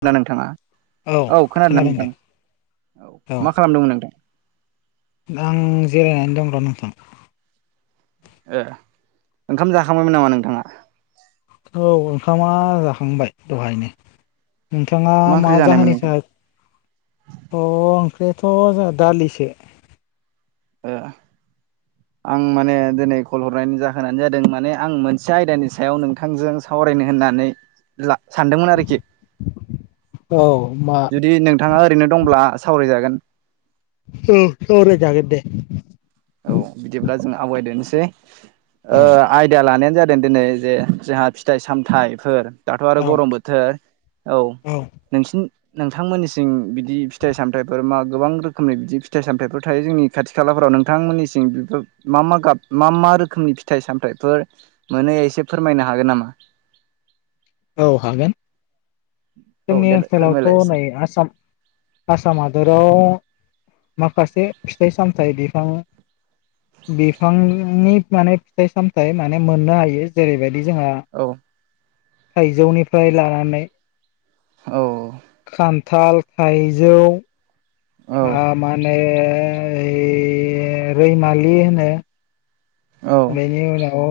खोना नोंथाङा औ खोनादोंना खोनादों दे नोंथां औ मा खालामदोंमोन नोंथां आं जिरायनानो दं र नोंथां ए ओंखाम जाखांबायमोन नामा नोंथाङा औ ओंखामा जाखांबाय दहायनो नोंथाङा मा ओंख्रि जानायमोन जाहोननि नोंथां थाखाय अ ओंख्रियाथ' जोंहा दालिसो ओ आं माने दिनै कल हरनायनि जाहोनानो जादों माने आं मोनसे आयदानि सायाव नोंथांजों सा वरायनो होननानै सानदोंमोन आरोखि औ मा जुदि नोंथाङा ओरैनो दंब्ला सावरायजागोन ओम सावराय जागोन दे औ बिदिब्ला जों आवगायदोनोसै औ आयदा लानायानो जाब दों दिनै जे जोंहा फिथाइ सामथाइफोर दाथ' आरो औ गरम बोथोर औ नोंसिनि नोंथांमोननिसिम बिदि फिथाइ सामथाइफोर मा गोबां रोखोमनि बिदि फिथाइ सामथाइफोर थायो जोंनि खाथि खालाफोराव नों नोंथांमोननिसिम बिबो मा मा गाब मा मा रोखोमनि फिथाइ सामथाइफोर मोनो एसे फोरमायना होनो हागोन नामा औ हागोन औ जोंनि देलाय ओनसोलावथ' फोरमायलाय एसे नै आसाम आसाम हादराव माखासे फिथाइ सामथाइ बिफां बिफांनि माने फिथाइ सामथायाइ माने मोननो हायो जेरैबायदि जोंहा औ थाइजौनिफ्राय लानानै औ खानथाल थाइजौ ओ मा होनो ओइ रैमालि होनो औ औ बेनि उनाव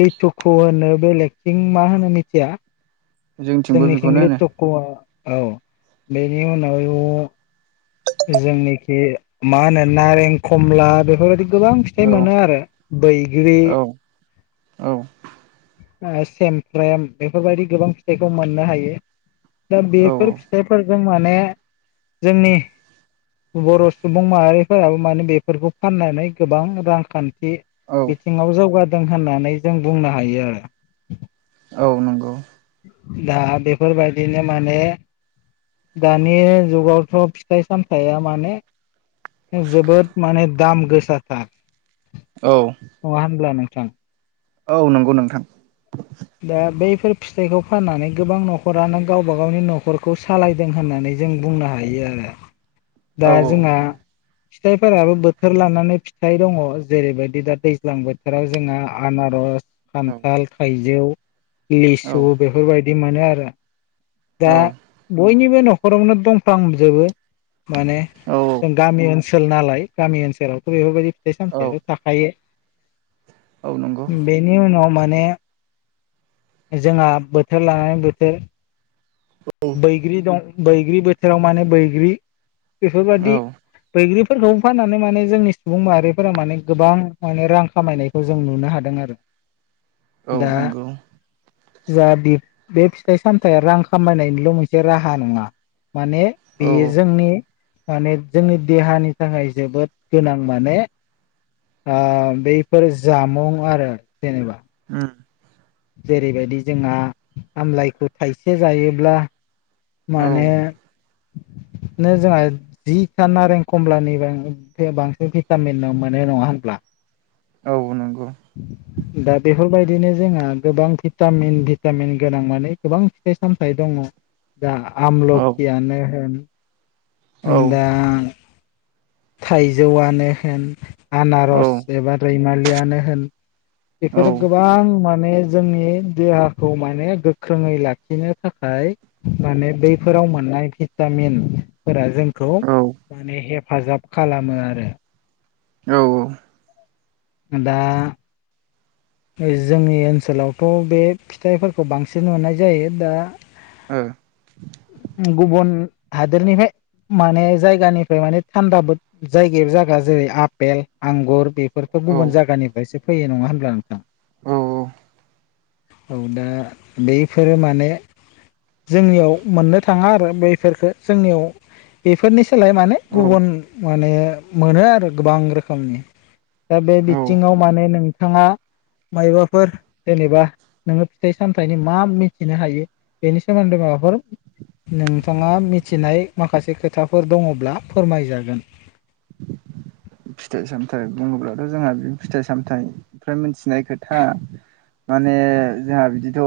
लिथुखु होनो बेलेगथिं मा होनो मिथिया जोंथिंबो जोंनिथिं बेखौनो होनो लिथुखु बुङो औ बेनि उनाव जोंनिखि मा होनो नारें खमला बेफोरबायदि गोबां फिथाइ औ मोनो आरो बैग्रि औ औ सेमफ्रेम बेफोरबायदि गोबां फिथाइखौ मोननो हायो दा औ बेफोर फिथाइफोरजों माने जोंनि बर' सुबुं माहारिफोराबो माने बेफोरखौ फाननानै गोबां रांखान्थि औ औ बिथिङाव जौगादों होननानै जों बुंनो हायो आरो औ नंगौ दा बेफोरबायदिनो माने दानि जुगावथ' फिथाइ सामथाइया माने जोबोद माने दाम गोसाथार औ नङा नोंथां औ नंगौ नोंथां दा बैफोर फिथाइखौ फाननानै गोबां नखरानो गावबा गावनि नखरखौ सालायदों होननानै जों बुंनो हायो आरो दा औ जोंहा फिथाइफोराबो बोथोर लानानै फिथाइ दङ जेरैबायदि दा दैज्लां बोथोराव जोंहा आना रज औ खान्थाल थाइजौ औ लिसु बेफोरबायदि मोनो आरो। दा औ बयनिबो न'खरावनो दंफांजोबो माने। औ जों गामि ओनसोल नालाय गामि ओनसोलावथ' बेफोरबायदि फिथाइ औ सामथायाइाथ' थाखायो। औ नंगौ बेनि उनाव माने जोंहा बोथोर लानानै बोथोर औ बैग्रि दं बैग्रि बोथोराव माने बैग्रि बेफोरबादि औ बैग्रिफोरखौ फाननानै माने जोंनि सुबुं माहारिफोरा माने गोबां माने रां खामायनायखौ जों नुना। हादों आरो। औ दा नंगौ जा बे फिथाइ सामथाइया रां खामायनायनि बेल' मोनसे राहा नङा माने औ बेयो जोंनि माने जोंनि देहानि थाखाय जोबोद गोनां माने। ओ बैफोर जामुं आरो जेनेबा उम जेरैबायदि जोंहा आमलाइखौ थाइसे जायोब्ला। औ माने बिदिनो जोंहा जिथा नारें खमलानि बांसिन भिटामिन मोनो नङा होनब्ला औ नंगौ। दा बेफोरबायदिनो जोंहा गोबां भिटामिन भिटामिन गोनां माने गोबां फिथाइ सामथायाइ दं। दङ दा औ आमलखियानो होन औ जों दा थाइजौआनो होन औ आनारस एबा रैमालिआनो होन औ बेफोरो गोबां माने जोंनि देहाखौ माने गोख्रोङै लाखिनो थाखाय। माने बैफोराव मोननाय भिटामिन फोरा जोंखौ ओ औ माने हेफाजाब खालामो आरो। औ दा जोंनि ओनसोलावथ' बे फिथाइफोरखौ बांसिन नुनाय जायो दा गुबुन हादोरनिफ्राय माने जायगानिफ्राय माने थान्दा जायगायाव जायगा जेरै आफपेल आंगुर बेफोरफोरखौ। गुबुन जायगानिफ्रायसो फैयो नङा होनब्ला नोंथां। औ औ दा बेफोरो माने जोंनियाव मोननो थाङा आरो बैफोरफोरखौ जोंनियाव बेफोरनि सोलाय माने गुबुन माने मोनो आरो गोबां रोखोमनि। दा बे औ बिथिङाव माने नोंथाङा मायबाफोर जेनेबा नोङो फिथाइ सामथायाइनि मा मिथिनो हायो। बेनि सोमोन्दै माबाफोर नोंथाङा मिथिनाय माखासे खोथाफोर दङब्ला फोरमायजागोन। [unintelligible] फिथाइ सामथायाइ बुङोब्लाथ' जोंहा बे फिथाइ सामथायाइनिफ्राय मिथिनाय खोथा। माने जोंहा बिदिथ'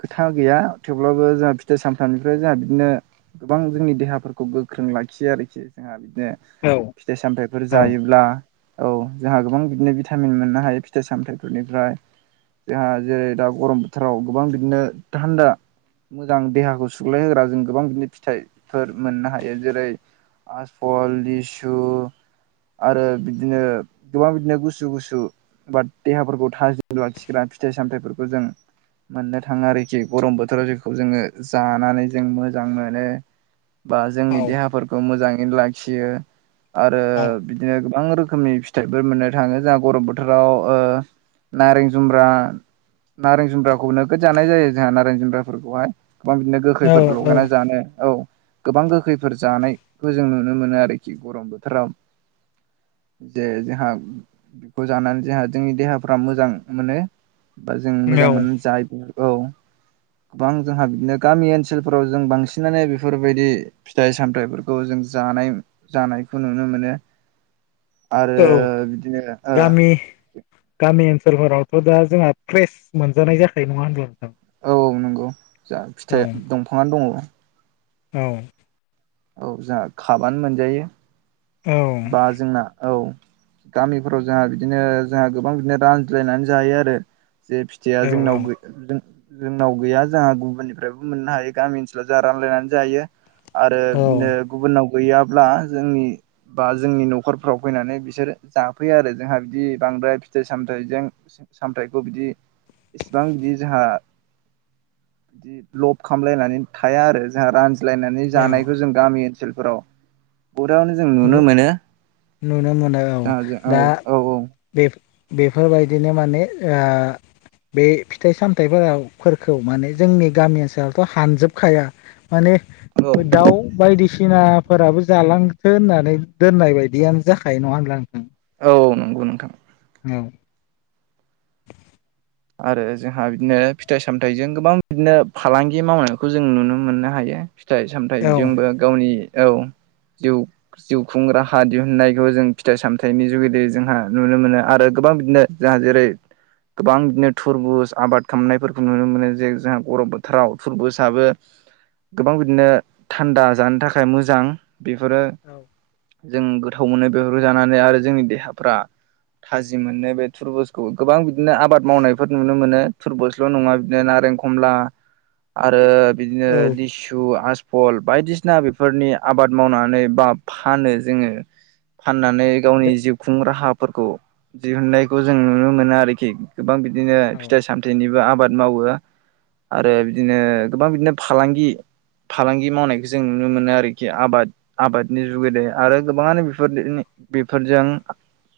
खोथा गैया थेवब्लाबो जोंहा फिथाइ सामथामनिफ्राय जोंहा बिदिनो गोबां जोंनि देहाफोरखौ गोख्रों लाखियो आरोखि जोंहा बिदिनो औ फिथाइ सामथायाइफोर जायो। औ जोंहा गोबां बिदिनो भिटामिन मोननो हायो फिथाइ सामथायाइफोरनिफ्राय। जोंहा जेरै दा गरम बोथोराव गोबां बिदिनो थान्दा। मोजां देहाखौ सुग्लाय होग्रा जों गोबां बिदिनो फिथाइफोर मोननो हायो जेरै आसफल लिसु। आरो बिदिनो गोबां बिदिनो गुसु गुसु बा देहाफोरखौ थाजिमज्ञलाखिग्रा फिथाइ। सामथाफोरखौ जों मोननो थाङो आरोखि गरम बोथोराव जेखौ जोङो जानानै जों मोजां मोनो। बा जोंनि देहाफोरखौ मोजाङै लाखियो आरो। औ बिदिनो गोबां रोखोमनि फिथाइफोर मोननो थाङो जोंहा गरम बोथोराव। नारें जुम्ब्रा नारें जुम्ब्राखौ नोगोद जानाय जायो जोंहा नारें जुम्ब्राफोरखौहाय गोबां बिदिनो औ गोखैफोर लगायना जानो औ। गोबां गोखैफोर जानायखौ जों नुनो मोनो आरोखि गरम बोथोराव। [unintelligible] जे जोंहा बेखौ जानानै जोंहा जोंनि देहाफ्रा मोजां मोनो बा जों मोजां मोनो जायो। [unintelligible] गोबां जोंहा बिदिनो गामि ओनसोलफोराव जों बांसिनानो बेफोरबायदि फिथाइ सामथायाइफोरखौ जों। जानाय जानायखौ नुनो मोनो।। आरो औ बिदिनो ओ गामि गामि ओनसोल गामिफोरावथदा जोंहा फ्रेस मोनजानाय जाखायो नङा होनब नोंथां। औ नंगौ जहा औ फिथाइ दंफाङानो दङ। औ। औ जोंहा खाबानो मोनजायो। औ बा जोंना औ। गामिफोराव जोंहा बिदिनो जोंहा गोबां बिदिनो रानज्लायनानै जायो आरो जे फिथाइया औ जोंनाव जोंनाव गैया जोंहा गुबुननिफ्रायबो मोननो हायो गामि ओनसोलाव जोंहा रानलायनानै जायो। आरो औ बिदिनो गुबुनाव गैयाब्ला जोंनि। बा जोंनि न'खरफ्राव फैनानै बिसोर जाफैयो आरो जोंहा बिदि बांद्राय फिथाइ सामथायाइजों। सामथायखौ बिदि इसेबां बिदि जोंहा। बिदि लब खालामलायनानै थाया आरो जों रान लायनानै औ जानायखौ जों गामि ओनसोलफोराव जों नुनो मोनो नुनो मोनो औ जोंहा जों औ दा औ बे बेफोर बायदिनो माने बे फिथाइ सामथायाइफोरखौ माने जोंनि गामि ओनसोलावथ' हानजोबखाया। माने औ दाउ बायदिसिनाफोराबो जालां। थो होननानै दोननाय बायदियानो जाखायो नङा होनब्ला नोंथां। औ नंगौ नोंथां। औ। आरो जोंहा बिदिनो फिथाइ सामथाइजों गोबां बिदिनो फालांगि मावनायखौ जों नुनो मोननो हायो। फिथाइ औ सामथाइजोंबो गावनि औ। जिउ खुं राहा दिहुननायखौ जों फिथाइ सामथाइनि जुगिदियै जोंहा नुनो मोनो आरो। गोबां बिदिनो जोंहा जेरै गोबां। बिदिनो थुरबुज आबाद खालामनायफोरखौ नुनो मोनो जे जोंहा गरम बोथाराव थुरबुजाबो। गोबां बिदिनो थान्दा जानो थाखाय मोजां बेफोरो औ जों गोथाव मोनो बेफोरखौ जानानै आरो जोंनि देहाफ्रा। थाजि मोनो बे थुरबुजखौ गोबां बिदिनो आबाद। मावनायफोर नुनो मोनो तुरबसल' नङा बिदिनो नारें खमला आरो। बिदिनो औ लिसु आस फल बायदिसिना बेफोरनि आबाद मावनानै बा फानो जोङो। फाननानै गावनि दे जिउ खुं राहाफोरखौ दिहुननायखौ जों नुनो मोनो आरोखि। गोबां बिदिनो औ फिथाइ सामथाइनिबो आबाद मावो। आरो बिदिनो गोबां बिदिनो फालांगि फालांगि मावनायखौ जों नुनो मोनो आरोखि आबाद आबादनि जुगेदै आरो गोबाङानो बेफोरनो। बेफोरजों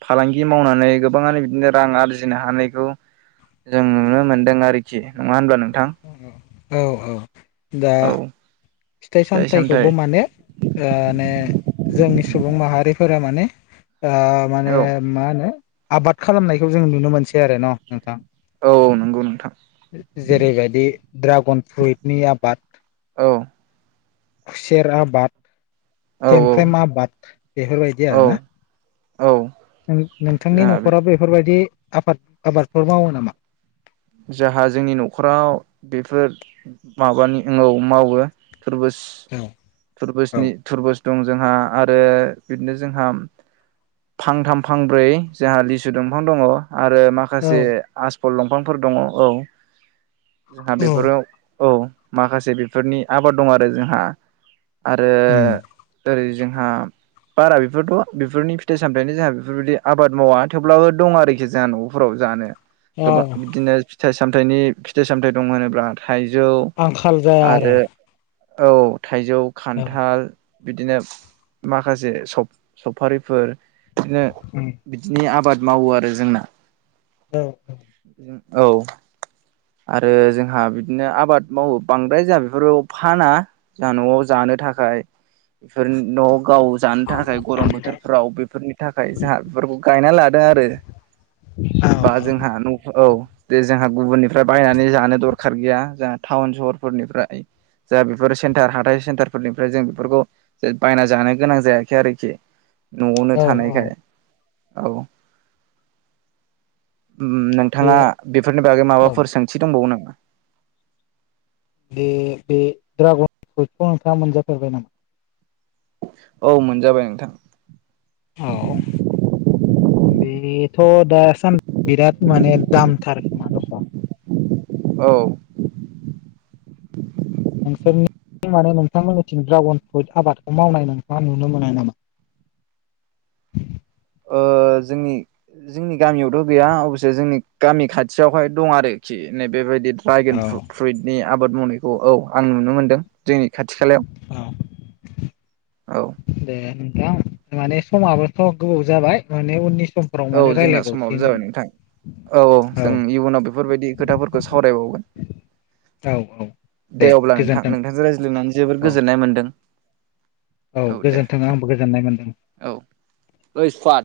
फालांगि मावनानै गोबाङानो बिदिनो रां आरजिनो हानायखौ। जों नुनो मोनदों आरोखि नङा होनबा नों औ औ दा औ फिथाइ सामथाइखौबो माने माने जोंनि सुबुं माहारिफोरा माने। माने औ मा होनो आबाद खालामनायखौ जों नुनो मोनसै आरो न' नोंथां। औ औ नंगौ नोंथां जेरैबायदि ड्रागन फ्रुइटनि आबाद। औ खुसेेर आबाद। औ सेमफ्रेम आबाद बेफोरबायदि औ आरोना‌। औ नोंथांनि जोंहा बे न'खरा बेफोरबायदि आफाद आबादफोर मावो नामा? जाहा जोंनि न'खराव बेफोर माबानि उनाव मावो। थुरबुस औ औ थुरबुसनि थुरबुस। दं जोंहा आरो बिदिनो जोंहा। फांथाम फांब्रै जोंहा लिसु दंफां दङ। आरो माखासे आसफल दंफांफोर दङ औ जोंहा औ बेफोराव। औ माखासे बेफोरनि आबाद दं आरो जोंहा आरो ओरै जों हा बारा बेफोरथ' बेफोरनि फिथाइ सामथाइनि जोंहा बेफोरबायदि आबाद मावा थेवब्लाबो दं आरोखि जोंहा न'फोराव जानो। गोबां औ। बिदिनो फिथाइ सामथाइनि फिथाइ सामथाइ दं होनोब्ला थाइजौ आंखाल जाया आरो। औ थाइजौ खान्थाल बिदिनो माखासे सफारिफोर बिदिनो बिदिनो आबाद मावो आरो जोंना। औ। औ। आरो जोंहा बिदिनो आबाद मावो बांद्राय जोंहा बेफोरखौ फाना जोंहा न'आव जानो। थाखाय बेफोर न' गाव जानो थाखाय गरम बोथोरफ्राव बेफोरनि थाखाय जोंहा बेफोरखौ गायना लादों आरो। बा औ जोंहा न औ बजै जोंहा गुबुननि फ्राय बायनानै जानो दरखार गैया जोंहा टाउन सहरफोरनिफ्राय। जा बेफोर सेन्टार हाथाइ सेन्टारफोरनिफ्राय जों बेफोरखौ बायना जानो गोनां जायाखै आरोखि न'आवनो औ थानायखाय औ। बे नोंथाङा बेफोरनि बागै औ माबा। दंबावो नामा बे बे दड्रागन फ्रुइटखौ नोंथाङा मोनजाफेरबाय नामा औ मोनजाबाय नोंथां। औ। बेथ दासान बिराद माने दामथारखोमा दख औ नोसोरनि आं माने नोंथांमोननिथिं ड्रागन फ्रुइट आबादखौ मावनाय नोंथाङा नुनो मोननाय नामा? [inaudible] ओ जोंनि जोंनि गामियावथ गैया अबसे जोंनि गामि खाथियावहाय दं आरोखि। बेबायदि औ ड्रागोनु फ्रुइटनि आबाद मावनायखौ औ आं नुनो मोनदों जोंनि खाथि खालायाव औ। ए नोंथां माने समाबोथ गोबाव जाबाय माने उननि समफोराव औ माने जोंना समावो रायलायबावसिगोन जाबाय नोंथां औ औ जों इयुनाव बेफोरबायदि खोथाफोरखौ सावरायबावगोन औ औ दे अब्ला नोंथां नोंथांजों रायज्लोंनानै जबोर औ गोजोननाय मोनदों। औ गोजोन्थों आंबो गोजोननाय मोनदों। औ ओइ सुफाद